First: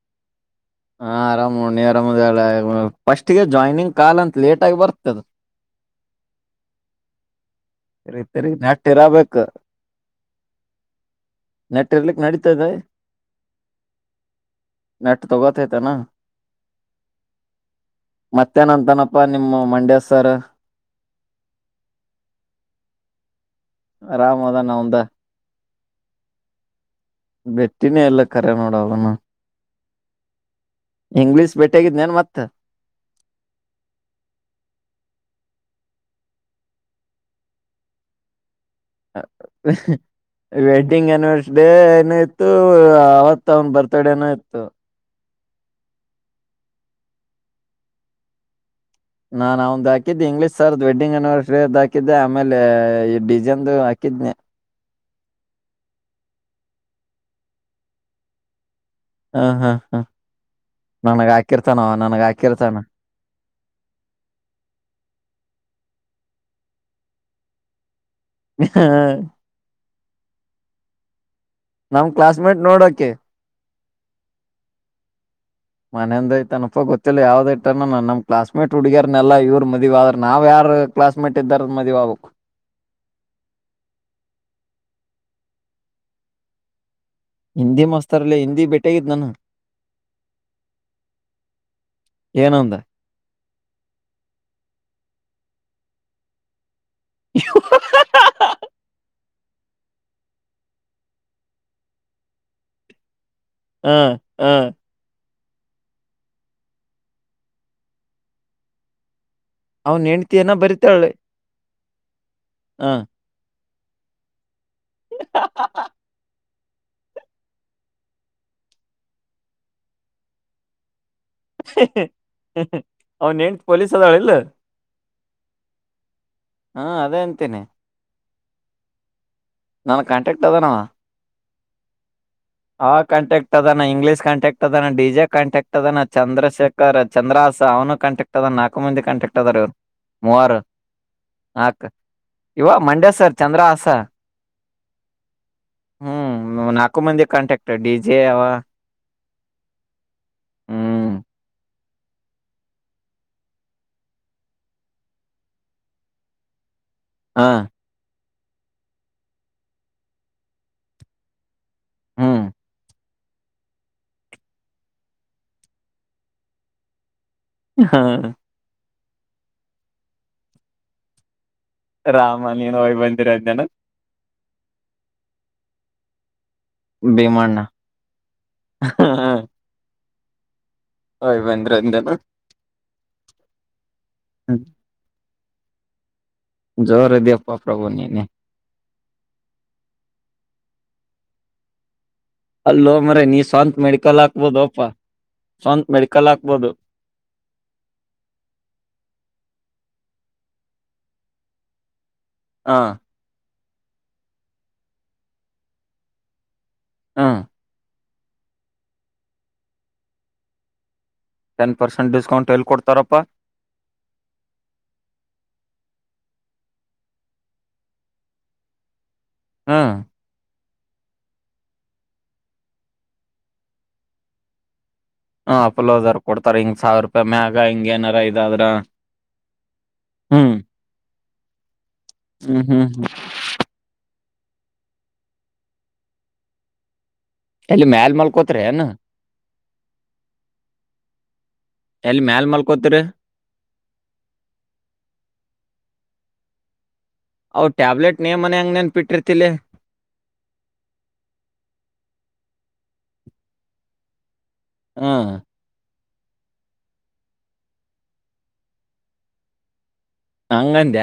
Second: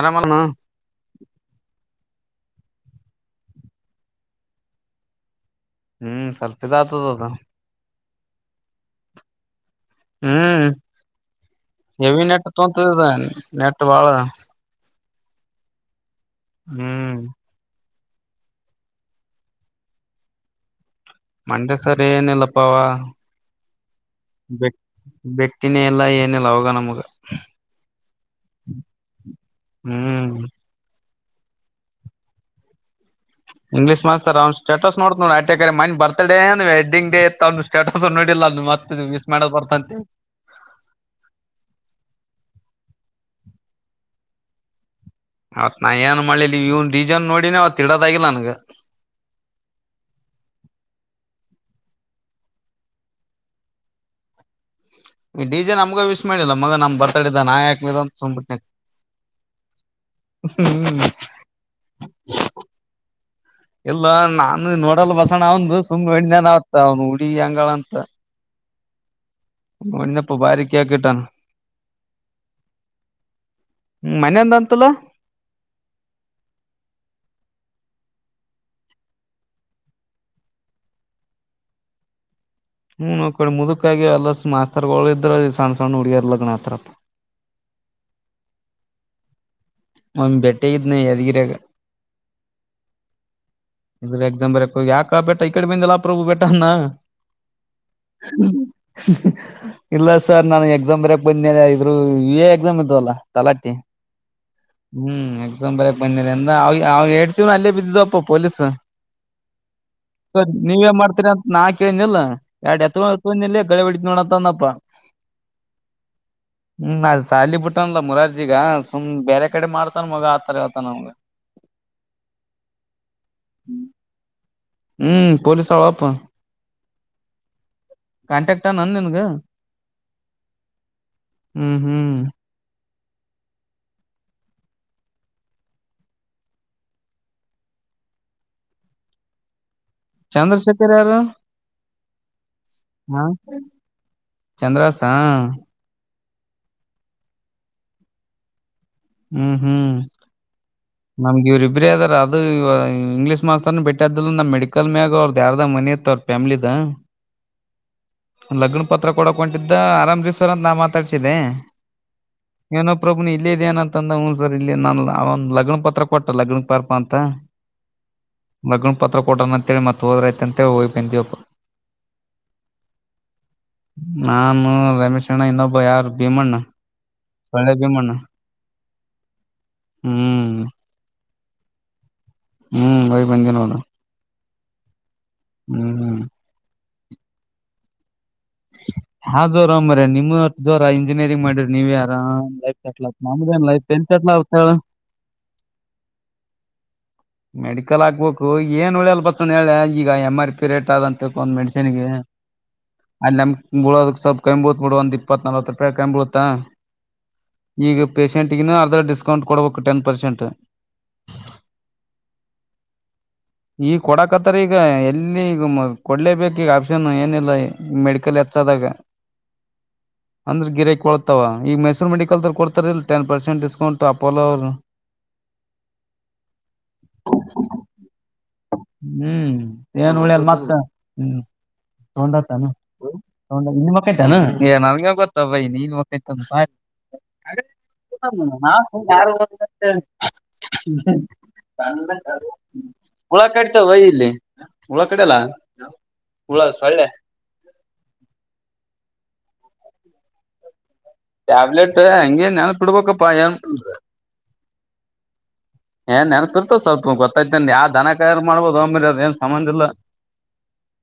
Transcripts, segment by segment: ಆರಾಮನು ಹಾ ಆರಾಮ್ ನೋಡ್ ನೀ ಆರಾಮ್ ಫಸ್ಟ್ಗೆ ಜಾಯ್ನಿಂಗ್ ಕಲ್ ಅಂತ ಲೇಟ ಆಗಿ ಬರ್ತದ ಹ್ಮ್ ಸ್ವಲ್ಪ ಇದಾತುದದು ರಿಪೇರಿ ನೆಟ್ ಇರಬೇಕು ಹ್ಮ್ ನೆಟ್ ಇರ್ಲಿಕ್ ಹೆವಿ ನೆಟ್ ನಡೀತದ ತೊಂತದ ನೆಟ್ ಬಾಳ ನೆಟ್ ತೊಗತೈತೇನು ಹ್ಮ್ ಮತ್ತೇನಂತನಪ್ಪಾ ನಿಮ ಮಂಡ್ಯ ಸರ್ ಮಂಡ್ಯ ಸರ ಏನಿಲ್ಲಪ್ಪ ಅವ ಆರಾಮ ಅದನ್ ಒಂದ ಇನ್ನ ಎಲ್ಲ ಏನಿಲ್ಲ ಅವಾಗ ನಮ್ಗ ಬೆಟ್ಟಿನೇ ಇಲ್ಲ ಕರೆ ನೋಡ ಅವನು ಹ್ಮ್ ಇಂಗ್ಲಿೀಷ್ ಭೇಟೆಗಿದ್ ನೇನ್ ಮತ್ತೆ ಇಂಗ್ಲೀಷ್ತ ಅವ್ನ್ ಸ್ಟೇಟಸ್ ನೋಡ್ತ ಆ ಮ ಬರ್ತ್ಡೇ ವಡ್ಡಿಂಗ್ ಡೇ ಇತ್ ಅವ್ ಸೇಟಸ್ ನೋಡಿಲ್ಲತ್ತ ವೆಡ್ಡಿಂಗ್ ಎನಿವರ್ಸ ಡೇ ಇ ಆವತ್ ಅವನ್ ಬರ್ತಡೇನ ಇತ್ತು ಅವತ್ ನಾ ಏನ್ ಮಾಡ್ಿಲ್ಲ ಇವನ್ ರೀಜನ್ ನೋಡಿನ ಅವತ್ ಇಡೋದಾಗಿಿಲ್ಲ ನನ್ಗ ನಾನ್ ಅವ್ದ್ ಹಾಕಿದ್ದೆ ಇಂಗ್ಲೀಷ್ ಸರ್ದ್ ವೆಡ್ಡಿಂಗ್ ಅನಿವರ್ಸರಿ ಅದ ಹಾಕಿದ್ದೆ ಆಮೇಲೆ ಡಿಸೈನ್ ಹಾಕಿದನನೆ ಡಿಜೆ ನಮ್ಗ ವಿಶ್ ಮಾಡಿಲ್ಲ ಮ ನಮ ಬತಾಿದ್ದ ನಾ ಹಾಕ್ಿದ ಅಂತು್ಿಟ್ಟನೆ ಹಾ ಹಾ ಹಾ ಹ್ಮ ನನಗ್ ಹಾಕಿರ್ತಾನವ ನನಗ್ ಹಾಕಿರ್ತಾನ ಇಲ್ಲ ನಾನ ನೋಡಲ್ಲ ಬಸೋಣ್ಣ ಅವನ್ ತುಮ್ ಎಣ್ಣನ್ ಆತ್ತ ಅವ್ನು ಹುಡುಗಿ ಅಂಗಳ ಅಂತ ಹ್ಮ ಇನ್ನಪ್ಪ ಭಾರಿ ಕೇಕಟ್ಟಾನ ನಮ್ ಕ್ಲಾಸ್ಮೇಟ್ ನೋಡೋಕೆ ಹ್ಮ್ ಮನೆೆಯಂದ ಅಂತಲ ಮನೆಯಂದೈಐತ ಅನಪ ಗೊತ್ತಿಲ್ಲ ಯಾವ್ದ ಟ್ಟನ ನಮ್ ಕ್ಲಾಸ್ಮೇಟ್ ಹುಗ್ಯಾರ್ನ್ನನೆಲ್ಲ ಇವರು ಮದುವೆ ಆದ್ರ ನಾವ್ ಯಾರ ಕ್ಲಾಸ್ಮೇಟ್ ಇದ್ದಾರದ ಮದುವೆ ಆಗ್ಬೇಕು ಹ್ಮ್ ಕಡೆ ಮುದುಕಾಗಿ ಅಲ್ಲ ಮಾಸ್ತರ್ಗಳ ಇದ್ರ ಸಣ್ಣ ಸಣ್ಣ ಹುಡುಗ್ಯರ್ ಲಗ್ನ ಆತರಪ್ಪ ಹಿಂದಿ ಮಾಸ್ತರ್ಲ್ಲ ಹಿಂದಿ ಭೇಟೆಗಿದ್ ನಾನು ಮ ಬೆಟ್ಟ ಇನ ಎದಗಿರ ಏನಂದ ಇದ್ರ ಎಕ್ಸಾಂಬರ್ ಯ ಯಾಕಾ ಬೆಟ್ಟ ಈ ಕಡೆ ಬಂದಲ್ಲಾ ಪ್ರಭು ಬೆಟನ್ನ ಹೇ ಹೇ ಇಲ್ಲ ಸರ್ ನಾನು ಎಕ್ಸಾಮ್ ಬರಕ್ ಬಂದೇನೆ ಇದ್ರು ಯು ಎ ಎಕ್ಸಾಮ್ ಇದ್ದವಲ್ಲ ತಲಾಟೆ ಹ ಹ ಹ್ಮ್ ದಂಬರ ಮನ್ನಿರೆ ಎೇಡತ ಅಲ್ಲೇ ಬಿಿದ್ದ ಪೋಲ್ಲೀಸ್ ಸ ಅವ್ನ ಹೆಂಡ್ತಿ ಸ ಏನ ನೀವೇನ್ ಬರಿತಾಳೆ ಮಾಡ್ತೀರ ಅಂತ ನಾಕ ಕೇಳಿಲ್ಲ ಎಡು ಹ ಎತ್ತುತ್ತು ಇಲ್ಲ ೋಡಾಂದಪ್ಪಾ ಹೇ ಹಾ ಹ್ಮ್ ಅದ್ ಸಾಲಿ ಬಿಟ್ಟನ್ಲ ಮುರಾರ್ಜಿಗ ಸುಮ್ ಬೇರೆ ಕಡೆ ಮಾಡ್ತಾನ ಮಗ ಆತರ ಆತಾನಮಗ ಹ್ಮ ಅವ್ನು ಯೆಂಗ್ ಪೋಲೀಸು ಆದ ಹ್ಮ್ ಪೊಲೀಸ್ ಅವಪ್ಪ ಹಾ ಅದೇ ಅಂತೀನೆ ಕಾಂಟ್ಯಾಕ್ಟ್ ನನ್ ನಿನ್ಗ ನನ್ ಕಾಂಟ್ಯಾಕ್ಟ್ ಅದನವಾ ಹ್ಮ್ ಹ್ಮ್ ಆ ಕಾಂಟಕ್ಟ್ ಅದಾನ ಇಂಗ್ಲೀಷ್ ಕಾಂಟ್ಯಾಕ್ಟ್ ಅದನ ಡಿಜೆ ಕಾಂಟ್ಯಾಕ್ಟ್ ಅದನ ಚಂದ್ರಶೇಖರ್ ಚಂದ್ರಹಾಸ ಅವನು ಕಾಂಟ್ಯಾಕ್ಟ್ ಅದ ನಾಲ್ಕು ಮಂದ ಕಾಂಟ್ಯಾಕ್ಟ್ ಅದಾರ ಇವರು ಮೂವಾರ ಚಂದ್ರಶೇಖರ್ ಯಾರು ಹಾಕ್ ಇವ ಮಂಡ್ಯ ಸರ್ ಚಂದ್ರ ಹಸ ಚಂದ್ರವಾಾಸಾ ಹ್ಮ್ ನಾಲ್ಕು ಮಂದಿ ಕಾಂಟ್ಯಾಕ್ಟ್ ಡಿ ಜೆ ಅವ ಹ್ಮ್ ಹ್ಮ್ ಹ್ಮ್ ನಮ್ಗ ಇವ್ರ ಇಬ್ರೇ ಅದಾರ ಅದು ಇಂಗ್ಲೀಷ್ ಮಾಸ್ಟರ್ನ ಬಿಟ್ಟದ್ದಲ್ಲ ನಮ್ಮ್ ಮೆಡಿಕಲ್ ಮ್ಯಾಗ ಅವ್ರ್ದ ಯಾರದ ಮನಿ ಇತ್ ಅವ್ರ ಫ್ಯಾಮಿಲಿದ ಹಾ ಲಗ್ನ ಪತ್ರ ಕೊಡಕ್ ಹೊಟಿದ್ದ ಅರಾಮೀ್ರ್ ಅಂತ ನಾ ಮಾತಾಡ್ಸಿದ್ದೆ ಹ್ಮ್ ಏನೋ ಪ್ರಭು ಇಲ್ಲ ಇದ ಏನಂತಂದ ಹ ಸರ್ ಇಲ್ಲಿ ನನ್ ಅವ ಲಗ್ನ ಪತ್ರ ಕೊಟ್ಟ ಲಗ್ನ ಪಾರ್ಪ ಅಂತ ಹಾ ಪತ್ರ ಕೊಡಣ ಅಂತೇಳಿ ಮತ್ತ ಹೋದ್ರಾಯ್ತ ಅಂತ ಹೇಳ ಹೋಗ್ ಬಂದಿವವಪ್ಪ ರಾಮ್ ನಾನು ರಮೇಶ್ ಅಣ್ಣ ಇನ್ನೊಬ್ಬ ಭಯಾರ ಬೇಮಣ್ಣ ಸಳ್ಳ ಬ ಮಾಡ್ಣ ಹಾ ಹಾ ಹ್ಮ್ ಹಯ್ ಬಂದ್ರಂದನು ಹ್ಮ್ ಯ್ ಬಂದ ನೋಣ [unintelligible] ಹಾಗ [unintelligible] ಹ್ಮ್ ಹ್ಮ ಜರದ ಅಪ್ಪಾ ಪ್ರಭು ನೀನೆ ಹಾ ಜೋರ ಮ್ರ ನಿಮ್ ಜೋರ ಇಂಜಿನಿಯರಿಂಗ್ ಮಾಡಿ್ರಿ ನೀವ ಯಾರ ಅಲ್ಲೋ ಮಾರಾಯ ನೀ ಸ್ವಂತ ನಮನ್ಲ ಮೆಡಿಕಲ್ ಆತಾಳ ಹಾಕ್ಬೋದಪ್ಪ ಸ್ವಂತ ಮೆಡಿಕಲ್ ಹಾಕ್ಬೋದು ಮೆಡಿಕಲ್ ಆಗ್ಬೇಕು ಏನ್ ಉಳಿಯಲ್ ಬ ಅ ಹೇಳೆ ಈಗ ಎಮ್ ಆರ್ ಪಿ ರೇಟ್ ಆದಂತ ಒಂದ ಮೆಡಿಸನ್ಗೆ ಹಾ ಅಲ್ಲಿ ನಮ್ಗ್ ಬಿಳೋದಕ್ ಸ್ವಪ ಕ್ಂಬೂತ್ ಬಿಡ ಒಂದ್ ಇಪ್ಪತ್ ನಲ್ತ್ ರೂಪಾಯಿ ಕೈ್ ಬಿಳುತ್ತಾ ಹ್ಮ ಈಗ ಪೇಷೆಂಟ್ಗಿನ ಅರ್ಧ ಡಿಸ್ಕೌಂಟ್ ಕೊಡ್ಬೇಕು ten percent ten percent discount ಎಲ್ಲಿ ಕೊಡ್ತಾರಪ್ಪಾ ಈಗ ಕೊಡಾಕತ್ತರಿ ಈಗ ಎಲ್ಲಿ ಈಗ ಕೊಡ್ಲೇಬೇಕ ಈಗ ಆಪ್ಷನ್ ಏನಿಲ್ಲ ಈ ಮೆಡಿಕಲ್ ಹೆಚ್ಚದಾಗ ಹಾ ಅಂದ್ರ ಗಿಕ್ ಕೊಳತವ ಈಗ ಮೈಸೂರು ಮೆಡಿಕಲ್ದರು ಕೊಡ್ತಾರಲ್ ಟೆನ್ ಪರ್ಸೆಂಟ್ ಡಿಸ್ಕೌಂಟ್ ಅಪೋ ಅವರು ಹ ಪಲೋದರ್ ಕೊಡ್ತಾರೆ ಹಿಂಗ ಸಾವರ ರೂಪಾಯಿ ಮ್ಯಾಗ ಹಿಂಗ ಏನಾರ ಇದಾದ್ರ ಹ್ಮ್ ಏನ್ ಉಳಿಯಲ್ಲ ಹ್ಮ್ ಮತ್ತ ಹ್ಮ್ ಹ್ಮ್ ತಗೊಂಡತಾನ ಹ್ಮ್ ತೊಂಡ ನಿ ಮಕ್ಕ [unintelligible] ಈ ನನಗೆ ಗೊತ್ತ ಬಯ ನೀನ್ ಮ ಎಲ್ಲಿ ಮ್ಯಾಲ ಮಲ್ಕೋತ್ರಿ ಯ ಏನ್ ಎಲ್ಲಿ ಮ್ಯಾಲ ಮಲ್ಕೋತ್ರಿ ಹುಳ ಕಡ್ತಾವ ವೈ ಇಲ್ಲಿ ಹುಳ ಕಡಲ್ಲ ಹುಳ ಒಳ್ಳೆ ಅವ ಟ್ಯಾಬ್ಲೆಟ್ ನೀ ಮನೆ ಅಂಗ ನೆನ್ಪಿಟ್ಟಿರ್ತಿಲ್ಲಿ ಟಾಬ್ಲೆಟ್ ಅಂಗ ನ್ ಪಡವಕ್ಕ ಪಾಯನ್ ಹಾ ಏನ್ ನೆನ್ಪಿರ್ತವ ಸ್ವಲ್ಪ ಗೊತ್ತ್ತ ಯಾವ್ ದನ ಕಾರ ಮಾಡಬೋದು ಅ ಮೇರಿ ಅದ ಏನ್ ಸಂಬಂ ಇಿಲ್ಲ ಅಂಗಂದ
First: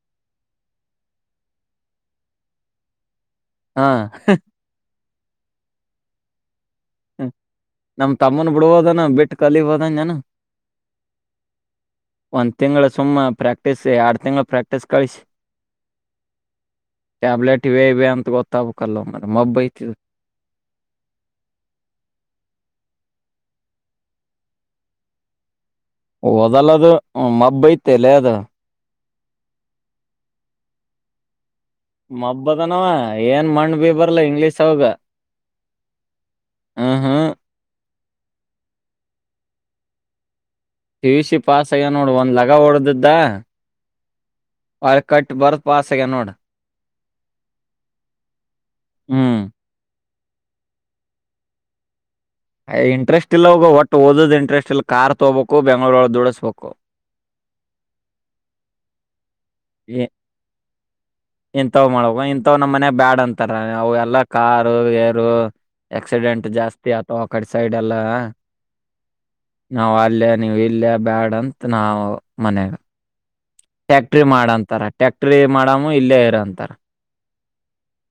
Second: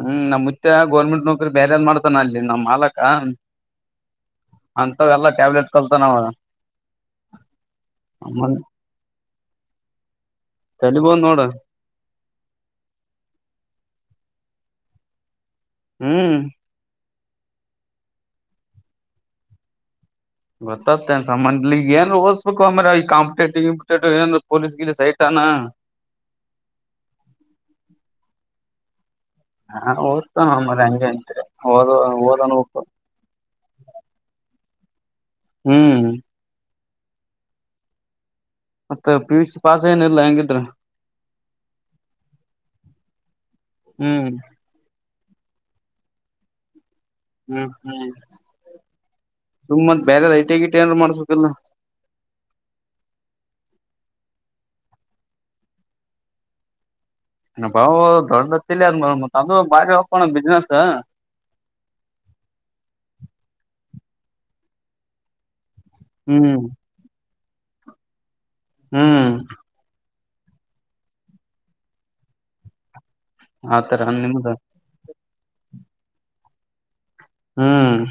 ಹ್ಮ್ ನಮ್ುತ್ತ ಗೌರ್ಮೆಂಟ್ ನೌಕರಿ ಬೇರೆಏ್ ಮಾಡತಾನ ಅಲ್ಲಿ ನಮ್ ಮಾಲಕ ಹಾ ಅಂತ ಎಲ್ಲಾ ಟ್ಯಾಬ್ಲೆಟ್ ಕಲ್ತ ನಾವ ಹ್ಮ ನಮ್ ತಮ್ಮನ್ ಬಿಡಬೋದನ್ನು ಕ ತಲಿಬೋದ್ ನೋಡು ಹ ಒ ಸು ಪ್ರಾಕ್ಟೀಸ್ ಎರಡು ತಿಂಗಳು ಪ್ರಾಕ್ಟೀಸ್ ಕಿಸ ಹ್ಮ್ ಟ್ಯಾಬ್ಲೆಟ್ ಇವೆೇ ಇವೆ ಅಂತ ಗೊತ್ತವು ಕಲ್ಲ ಮ್ರ ಮಬ್ಬ ಯತ ಗೊತ್ತತ್ತೇನ್ ಸನ್ಲಿ ಏನ್ ಓಲ್ಸ್ಬೇಕು ಅಂದ್ರ ಈ ಕಾಂಪಿಟೇಟಿವ್ ಗಿಂಪ್ಟೇಟಿವ್ ಏನ್ ಪೊಲೀಸ್ ಗಿಲೀಸ್ ಐತನಾ ಓದಲ್ಲ ಅದು ಮಬ್ಬ್ ಐತ್ತಲೇ ಅದ್ ಹಾ ಓದತಮ್ಮ ಮಾರಯ್ಯ ಹಂಗೆ ಅಂತೀರ ಮಬ್ಬದನವ ಏನ್ ಮಣ್ ಬಿ ಬರ್ಲ ಇಂಗ್ಲೀಷ್ ಒಳಗ್ ಹ್ಮ್ ಹ್ಮ್ ಮತ್ತ ಪಿ ಯು ಸಿ ಪಾಸ್ ಏನ ಇಲ್ಲಾ ಹೆಂಗಿದ್ರ ಪಿ ಯು ಸಿ ಪಾಸ್ ಅಯ್ಯ ನೋಡು ಒಂದ್ ಲಗ ಹೊಡೆದಿದ್ದ ಹ್ಮ್ ಹೊಳ್ಳಿ ಕಟ್ ಬರದ್ ಪಾಸ್ ಅಗ್ಯನ್ ನೋಡು ಹ್ಮ್ ಹ್ಮ್ ಹ್ಮ್ ತುಂಬ ಬೇರೆ ಐಟಗಿಟ ಏನ್ರಾ ಮಾಡಿಸಬೇಕಿಲ್ಲ ಅಯ್ಯಾ ಇಂಟ್ರೆಸ್ಟ್ ಇಲ್ಲವ ಒಟ್ಟು ಓದ್ ಇಂಟ್ರೆಸ್ಟ್ ಇಲ್ಲ ಕಾರ್ ತಗೋಬೇಕು ಬೆಂಗ್ಗಳೂರೊಳಗ್ಗ್ ದುಡಿಸ್ಬೇಕು ನ ಬಾವು ದೊ್ತ್ತಿಲ್ಲ ಅ ತದು ಬಾರಿ [inaudible] ಬಿಜನೆಸ್ ಹಾ ಇಂಥವ್ ಮಾಡಕ ಇಂಥವ್ ನಮ್ಮ್ ಮನೆ ಬ್ಯಾಡ್ ಅಂತಾರ ಅವ ಎಲ್ಲ ಕಾರು ಏರು ಎಕ್ಸಿಡೆಂಟ್ ಹ್ಮ್ ಜಾಸ್ತಿ ಆತ ಕಡೆ ಸೈಡ್ ಎಲ್ಲ ಹ್ಮ್ ನಾವ್ ಅಲ್ಲೇ ನೀವ್ ಇಲ್ಲೇ ಬ್ಯಾಡ ಅಂತ ನಾ ಮನೆ ಆತರ ಟ್ಯಾಕ್ಟ್ರಿ ಮಾಡ ನಿಮ್ದ ಅಂತಾರ ಟ್ಯಾಕ್ ಟ್ರೇ ಮಾಡಾಮ ಇಲ್ಲೇ ಇರಂತಾರ ಹ್ಮ್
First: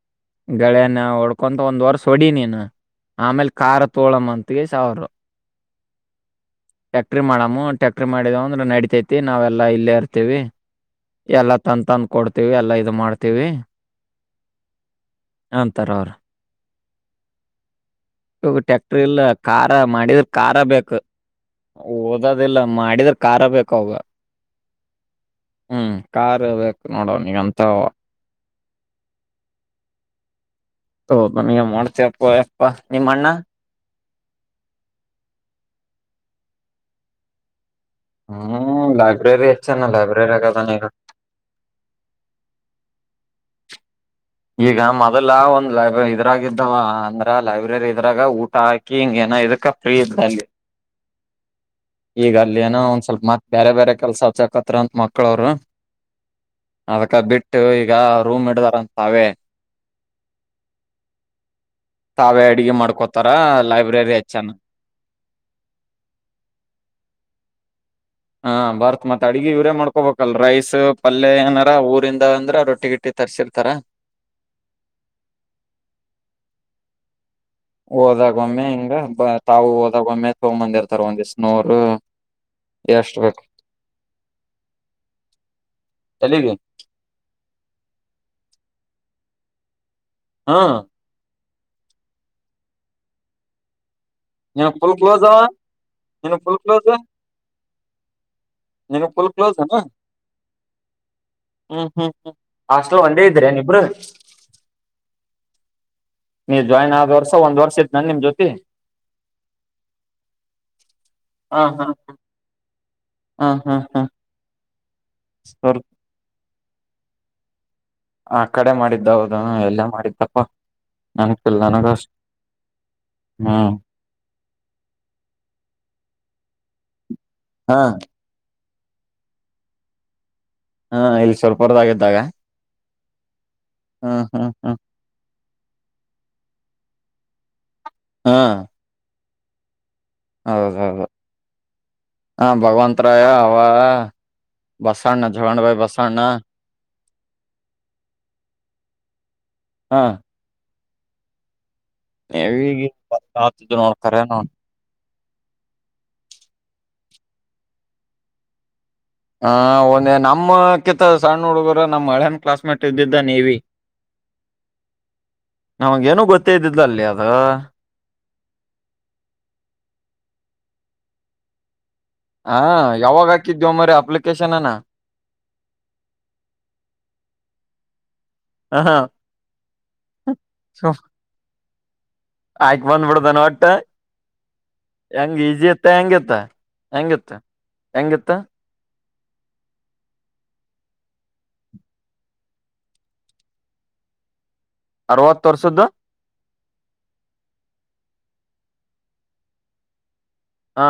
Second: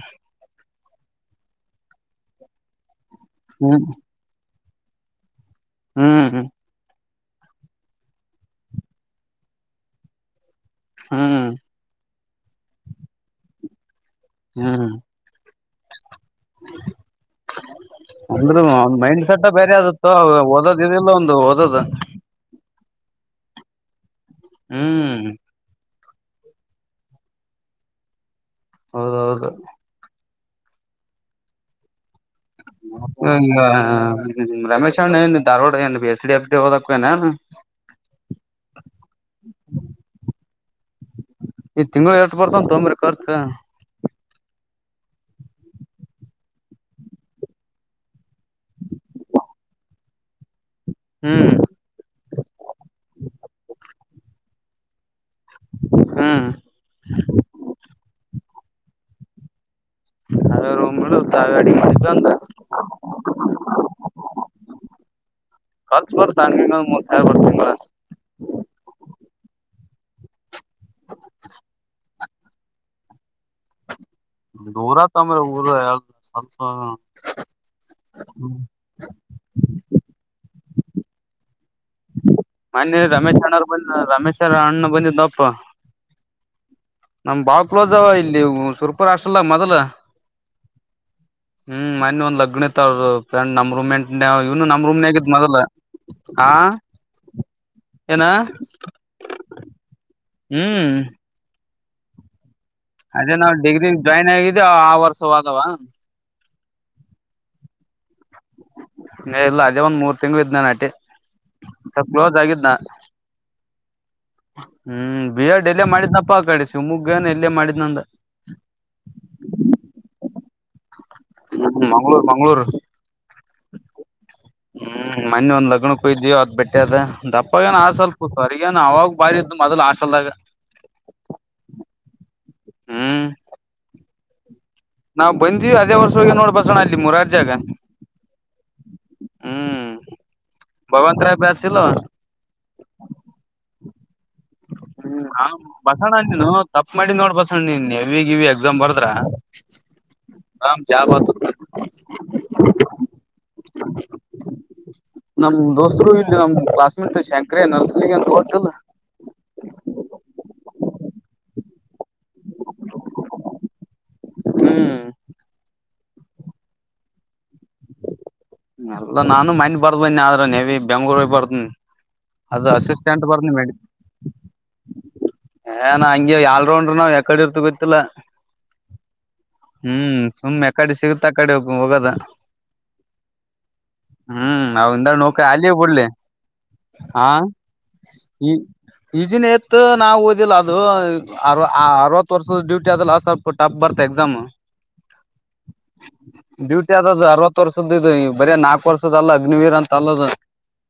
ಳೆ ನ ಹೊಡ್ಕೊಂತ ಒಂದ್ ವರ್ಷ ಹೊಡಿ ನೀನು ಆಮೇಲೆ ಕಾರ ತೋಳಮ್ಮ್ ಅಂತ [inaudible] ಸಾವಿರ ಹ್ಮ್ ಹ್ಮ್ ಟ್ಯಾಕ್ಟ್ರಿ ಮಾಡಮ್ಮ ಟ್ಯಾಕ್ಟ್ರ ಮಾಡಿದ ಅ್ರ ನಡಿತೈತಿ ನಾವೆಲ್ಲ ಇಲ್ಲೇ ಇರತಿ ತ್ತೇವೆ ಹ್ಮ್ ಎಲ್ಲ ತನ್ ತನ್ ಕೊಡ್ತೀವಿ ಎಲ್ಲ ಇದು ಮಾಡ್ತೀವಿ ಹ್ಮ್ ಅಂತರ ಅವ್ರು ಇವಾಗ ಅಂದ್ರು ಒಂದ್ ಟ್ಯಾಕ್ಟ್ರಿ ಇಲ್ಲ ಮೈಂಡ್ ಸೆಟ್ ಕಾರ ಬೇರೆ ಆದತ್ತು ಮಾಡಿದ್ರ ಕಾರ ಓದೋದ್ ಬೇಕು ಇದಲ್ಲ ಒಂದು ಓದದ ಓದೋದಿಲ್ಲ ಮಾಡಿದ್ರ ಕಾರ ಬೇಕ ಅವಂಗ್ ಹ್ಮ್ ಹ್ಮ್ ಕಾರ್ ಬೇಕು ನೋಡ ಅವನೀಗ ಹೆಣ್ತಾವು ಹೌದೌದು ಹೌ ಬ ಮಾಡ್ತ ಎಪ್ಪೋ ಏಪ್ಪ ನಿಮ್ಮ ಅಣ್ಣ ಹ್ಮ ರಮೇಶ್ ಅಣ್ಣ ಏನ್ ಧಾರವಾಡ ಏನ್ B S D F D ಓದಕ್ಕು ಏ ಹ್ಮ್ ಲೈಬ್ರರಿ ಹೆಚ್ಚಣ ಲೈಬ್ರೆರಿ ಆಗದಾನ ಇ ಖರ್ಚು ಈಗ ಮೊದಲ ಒಂದ್ ಲೈಬ್ರರಿ ಇದ್ರಾಗಿದ್ದವ ಅಂದ್ರ ಲೈಬ್ರರಿ ಇದ್ರಾಗ ಊಟ ಹಾಕಿ ಹಿಂಗ ಏನ ಇದಕ್ಕ ಫ್ರೀ ಇದ್ದ ಅಲ್ಲಿ ಹ್ಮ್ ಈಗ ಅಲ್ಲಿ ಏನ ಒಂದ್ ಸ್ವಲ್ಪ ಮತ್ ಬೇರೆ ಬೇರೆ ಕೆಲಸ ಅಚ್ಚಗಂತ [unintelligible] ಮಕ್ಕಳವರು ಹ್ಮ್ ಅದಕ್ಕ ಬಿಟ್ಟು ಈಗ ರೂಮ್ ಇಡ ತಾವೆ ಸಾವಾವ ಅಡಂತ ತಾವೇ ಅಡಿಗೆ ಮಾಡ್ಕೋತಾರ ಲೈಬ್ರರಿ ಹೆಚ್ಚನ ಕರ್ಚ ಬರ್ತಂಗ ಮೂರ್ ಸಾವಿರ ಬರ್ತಂಗ ಹಾ ಬರ್ತ್ ಮತ್ತತ್ ಅಡ್ಗಿ ಇವರೇ ಮಾಡ್ಕೋಬೇಕಲ್ ರೈಸ್ ಪಲ್ಯ ಏನಾರ ಊರಿಂದ ಅಂದ್ರ ರೊಟ್ಟಿಗಿಟ್ಟಿ ತರ್ಸಿರ್ತಾರ ದೂರ ತಮ್ಮ ಈ ಊರು ಸಲ್ಪ ಹೋದಾಗ ಒಮ್ಮೆ ಹಿಂಗ ತಾವು ಹೋದಾಗ ಒಮ್ಮೆ ತಗೊಂಡು ಬಂದಿರ್ತಾರೆ ಒಂದಿಷ್ಟು ಮನೆಗೆ ರಮೇಶಣ್ಣ ಅವರು ಬಂದಿದ್ರು ರಮೇಶಣ್ಣ ಬಂದಿದ್ದಪ್ಪ ತಲಿಗಿ ನಮ ಬಾಳ್ ಕ್ಲೋಜ್ ಅವ ಇಲ್ಲಿ ಸುರ್ಪರ್ ಅಷ್ಟೇ ಹಾಸ್ಟಲ್ ಮೊದಲ ಹಾ ಮೊನ್ನೆ ಒಂದು ಲಗ್ನ ಇತ್ತು ನಮ್ಮ ಫ್ರೆಂಡು ರೂಮ್ ಮೇಟ್ ಇ ಇವನು ನಿನ್ ನಮ್ ಫುಲ್ ರೂಮ್ನ ಕ್ಲೋಸ್ ಆಗಿದ ಅವ ಮೊದಲ ನಿನ್ ಫುಲ್ ಹ ಕ್ಲೋಸ್ ಏನ ನಿನ್ ಫುಲ್ ಕ್ಲೋಸ್ ಅನ ಹ್ಮ್ ಹಾ ಹಾ ಅದೇ ನಾವ್ ಡಿಗ್ರಿ ಜಾಯ್ನ್ ಆಗಿದ ಆ ವರ್ಷವಾದವ ನೀವ ಜಾಯಿನ್ ಆದ ವರ್ಷ ಒಂದ್ ವರ್ಷ ಇದತ್ ನನ್ ನಿಮ್ ಜೊತೆ ಇಲ್ಲ ಅದೇ ಒಂದ್ ಮೂರ್ ತಿಂಗ್ಳ ಇದ್ನ ನಾಟಿ ಹ ಹ ಸ್ವಲ್ ಕ್ಲೋಸ್ ಆಗಿದ್ನ ಹ ಹ್ಮ್ ಹಾ ಹ್ಮ್ ಬಿಯರ್ ಸರ್ ಡೆಲೇ ಮಾಡಿದ್ ದಪ್ಪ ಆ ಕಡೆ ಶಿವಮೊಗ್ಗನ್ ಎಲ್ಲೇ ಮಾಡಿ ಆ ಕಡೆ ಮಾಡಿದ್ದ ಹೌದು ಎಲ್ಲಾ ಮಾಡಿದ್ದಪ್ಪ ನನನಕಷ್ಟ ಮಂಗ್ಳೂರ್ ಮಂಗ್ಳೂರ್ ಹ್ಮ ಹ್ಮ್ ಮನೆಿ ಒಂದ್ ಲಗ್ನಕ್ಕಯ್ದೀೋ ಅದ್ ಬೆಟ್ಟೆ ಅದ ದಪ್ಪಗೇನ ಹಾ ಆ ಸ್ವಲ್ಪ ಅಗಾನ ಅವಾಗ ಬಾರಿ ಇದ್ದು ಮೊದಲು ಹಾಸ್ಟೆಲ್ದಾಗ ಹಾ ಇಲ್ಲಿ ಸ್ವಲ್ಪ ಹೊರ್ದಾಗಿದ್ದಾಗ ಹ್ಮ್ ಹ್ಮ್ ಹ್ಮ್ ಹ್ಮ್ ನಾವ್ ಬಂದ್ೀವಿ ಅದೇ ವರ್ಷ ಹೋಗಿ ನೋಡ್ ಬಸೋಣ ಅಲ್ಲಿ ಮುರಾರ್ಜಿದಾಗ ಹಾ ಹಾ ಹೌದ ಹೌದು ಹ ಭಗವಂತ ರಾಯ ಅವ ಬಸಣ್ಣ ಜಗಣ ಹ್ಮ್ ಬಾಯಿ ಬಸವಣ ಬಸಣ್ಣ ನೀನು ತಪ್ಪ ಮಾಡಿ ನೋಡ್ ಬಸಣ್ಣ ನೀ ನೇವಿ ಗಿವಿ ಎಕ್ಸಾಮ್ ಬರದ್ರ ಹಾ ಕ್ಯಾ ಬಾತ್ ನೇವಿ ಗಿವಿ ದು ನೋ ಖರೆ ನೋ ನಮ್ ದೋಸ್ತರು ಇಲ್ಲಿ ನಮ್ ಕ್ಲಾಸ್ಮೇಟ್ ಶಂಕ್ರ್ಯ ನರ್ಸಲಿಂಗ ಅಂತ ಗೊತ್ತಿಲ್ಲ ಹ ಒಂದ ನಮ್ಮ ಕಿತ್ತ ಸಣ್ಣ ಹುಡುಗರ ನಮ್ಮ್ ಹಳೆ ಕ್ಲಾಸ್ಮೇಟ್ ಇದ್ದಿದ್ದೆ ನೇವಿ ಹ್ಮ್ ನಮಗೇನು ಗೊತ್ತ ಇದ್ದುದಲ್ಲೇ ಅದ ಎಲ್ಲಾ ನಾನು ಮನ್ನೆ ಬರ್ದ ಬನ್ನಿ ಆದ್ರೆ ನೇವಿ ಬೆಂಗ್ಳೂರ್ ಹೋಗಿ ಬರ್ದನ್ ಹ ಅದು ಅಸಿಸ್ಟೆಂಟ್ ಯಾವಾಗ ಬರ್ ಹಾಕಿದ್ವ ಮರಿ ಅಪ್ಲಿಕೇಶನ್ನ ಏ ಹ ಆಲ್ ರೌಂಡರ್ ನಾ ಕಡೆ ಇರ್ತ ಗೊತ್ತಲ್ಲ ಹ ಹ್ಮ್ ಸುಮ್ಮನೆ ಸು ಕಡೆ ಸಿಗುತ್ತಾ ಆಕಡೆೋಗ ಹೋಗದ ನಟ್ಟ ಹ್ಮ್ ನಾವಿಂದ ಹೆಂಗ್ ನೋಕ ಈಜಿ ಅಲ್ಲಿ ಇತ್ತ ಬಿಡ್ಲಿ ಹೆಂಗತ್ತ ಹೆಂಗಿತ್ತು ಹೆಂಗಿತ್ತ ಈಜಿನ ಇತ್ ನಾವವು ಓದಿಲ್ಲ ಅದು ಅರವತ್ತು ವರ್ಷದ ಡ್ಯೂಟಿ ಅದಲ್ಲ ಸ್ವಲ್ಪ ಟಫ್ ಬರ್ತ ಎಕ್ಸಾಮ್ ಅರವತ್ ವರ್ಷದ್ದು ಡ್ಯೂಟಿ ಆದದುು ಅರವತ್ತು ವರ್ಷದ ವು ಬರೀ ನಾಲ್ಕ್ ವರ್ಷದ ಅಲ್ಲ ಅಗ್ನಿವೀರ್ ಅಂತ ಅಲ್ಲದು ಹಾ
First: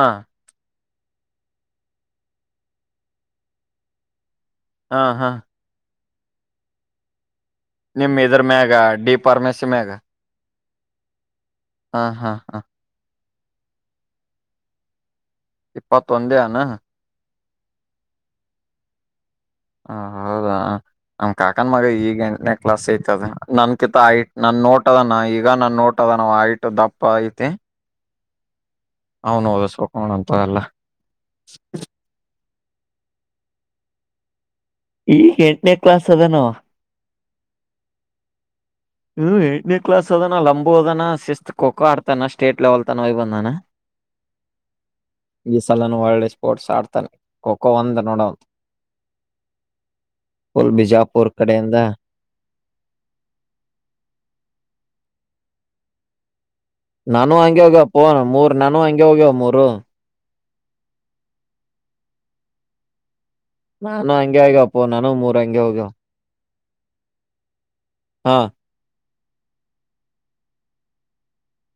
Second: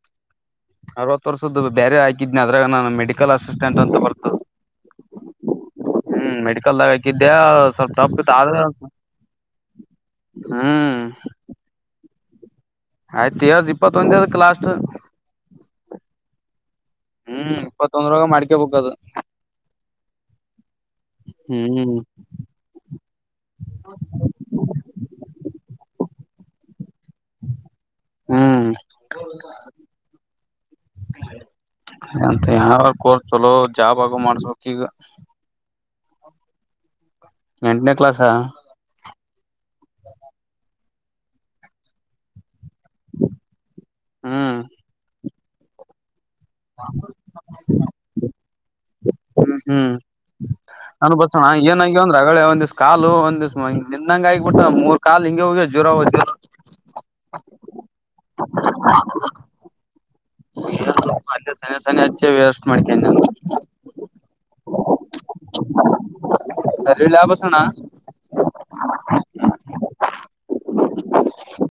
ಅರವತ್ ವರ್ಷದ್ದು ಬೇರೆ ಹಾಕಿದನನೆ ಅದ್ರಾಗ ನಾನು ಮೆಡಿಕಲ್ ಅಸಿಸ್ಟೆಂಟ್ ಅಂತ ಬರ್ತದೆ ಹ ಹ್ಮ್ ಮೆಡಿಕಲ್ದಾಗ ಆಕಿದ್ದು ನಿಮ ಇದ್ರ ಮ್ಯಾಗ ಡಿ ಪಫಾರ್ಮೆಸಿ ಮ್ಯಾಗ ಹ್ಮ್ ಹಾ ಹಾ ಹಾ ಆಯ್ತು್ ಇಪ್ಪತ್ತೊಂದದ ಲಾಸ್ಟ್ ಇಪ್ಪತ್ತೊಂದೇ ಏನ್ ಹ್ಮ್ ಇಪ್ಪತ್ತೊಂದ್ರ ಮಾಡ್ಕ ಬೇಕ್ ಅದು ಹ ಹೌದಾ ನಮ ಕಾಕನ್ ಮಗ ಹ್ಮ್ ಈಗ ಎಂಟನೇ ಕ್ಲಾಸ್ ತಿ ತದ ನನ್ ಕಿತ್ತ ಆಯ ನಾನ್ ನೋಟ ಅದನ ಈಗ ನಾ ನೋ ಪಟ್ಟತನ ಆ ದ ಪಾಯಿತ ಹ್ಮ್ ಹೌನ್ ಓದಿಸಬೇಕ ನೋಡ್ ಅಪ್ಪ ಏಲ್ಲ ಯಾ ಕೋರ್ ಚಲೋ ಜಾಬ ಅದು ಮಾಡಿಸಬೇಕ. ಈಗ ಎ ಕ್ಲಾಸ್ ಸೆವೆನ್ ಎಂಟನೇ ಕ್ಲಾಾಸಾ ಎಂಟನೇ ಕ್ಲಾಸ್ ಸ್ಪೋರ್ಟ್ಸ್ ಆಡ್ತಾನೆ ಖೋಖೋ ಒಂದ್ ನೋಡ ಹ್ಮ್ ಹ್ಮ್ ಫುಲ್ ನಾನು ಬಿಜಾಪುರ್ ಬರ್ಸೋಣ ಕಡೆಯಿಂದ ಏನಾಗಿ್ಯ ಅಂದ್ರೆ ಅಳೆ ಒಂದಿವ್ ಕಾಲು ಒಂದ್ [unintelligible] ಹ ನಿನ್ಂಗ ಆಗಿಬಿಟ್ಟ ಮೂರ್ ಕಾಲ್ ಹಿಂಗ ಹೋಗಿ ಜ್ರ ಹದ ನಾನು ಹಗೆ ಹೋಗ್ಯಪ್ಪ ಮೂರ್ ನಾನು ಹಂಗೆ ಹೋಗ್ಯವ ಮೂರು ಸನನೆ ಸನಿ ಹಚ್ಚೆ ವೇವಸ್ಟ್ ಮಾಡ್ಿಕಿು ನಾನು ಹಂಗೆ ಆಗಪ್ಪೋ ನಾನ ಮೂರಂಗೆ ಹೋಗ ಸರಿ ಲಾಭಸಣ್ಣ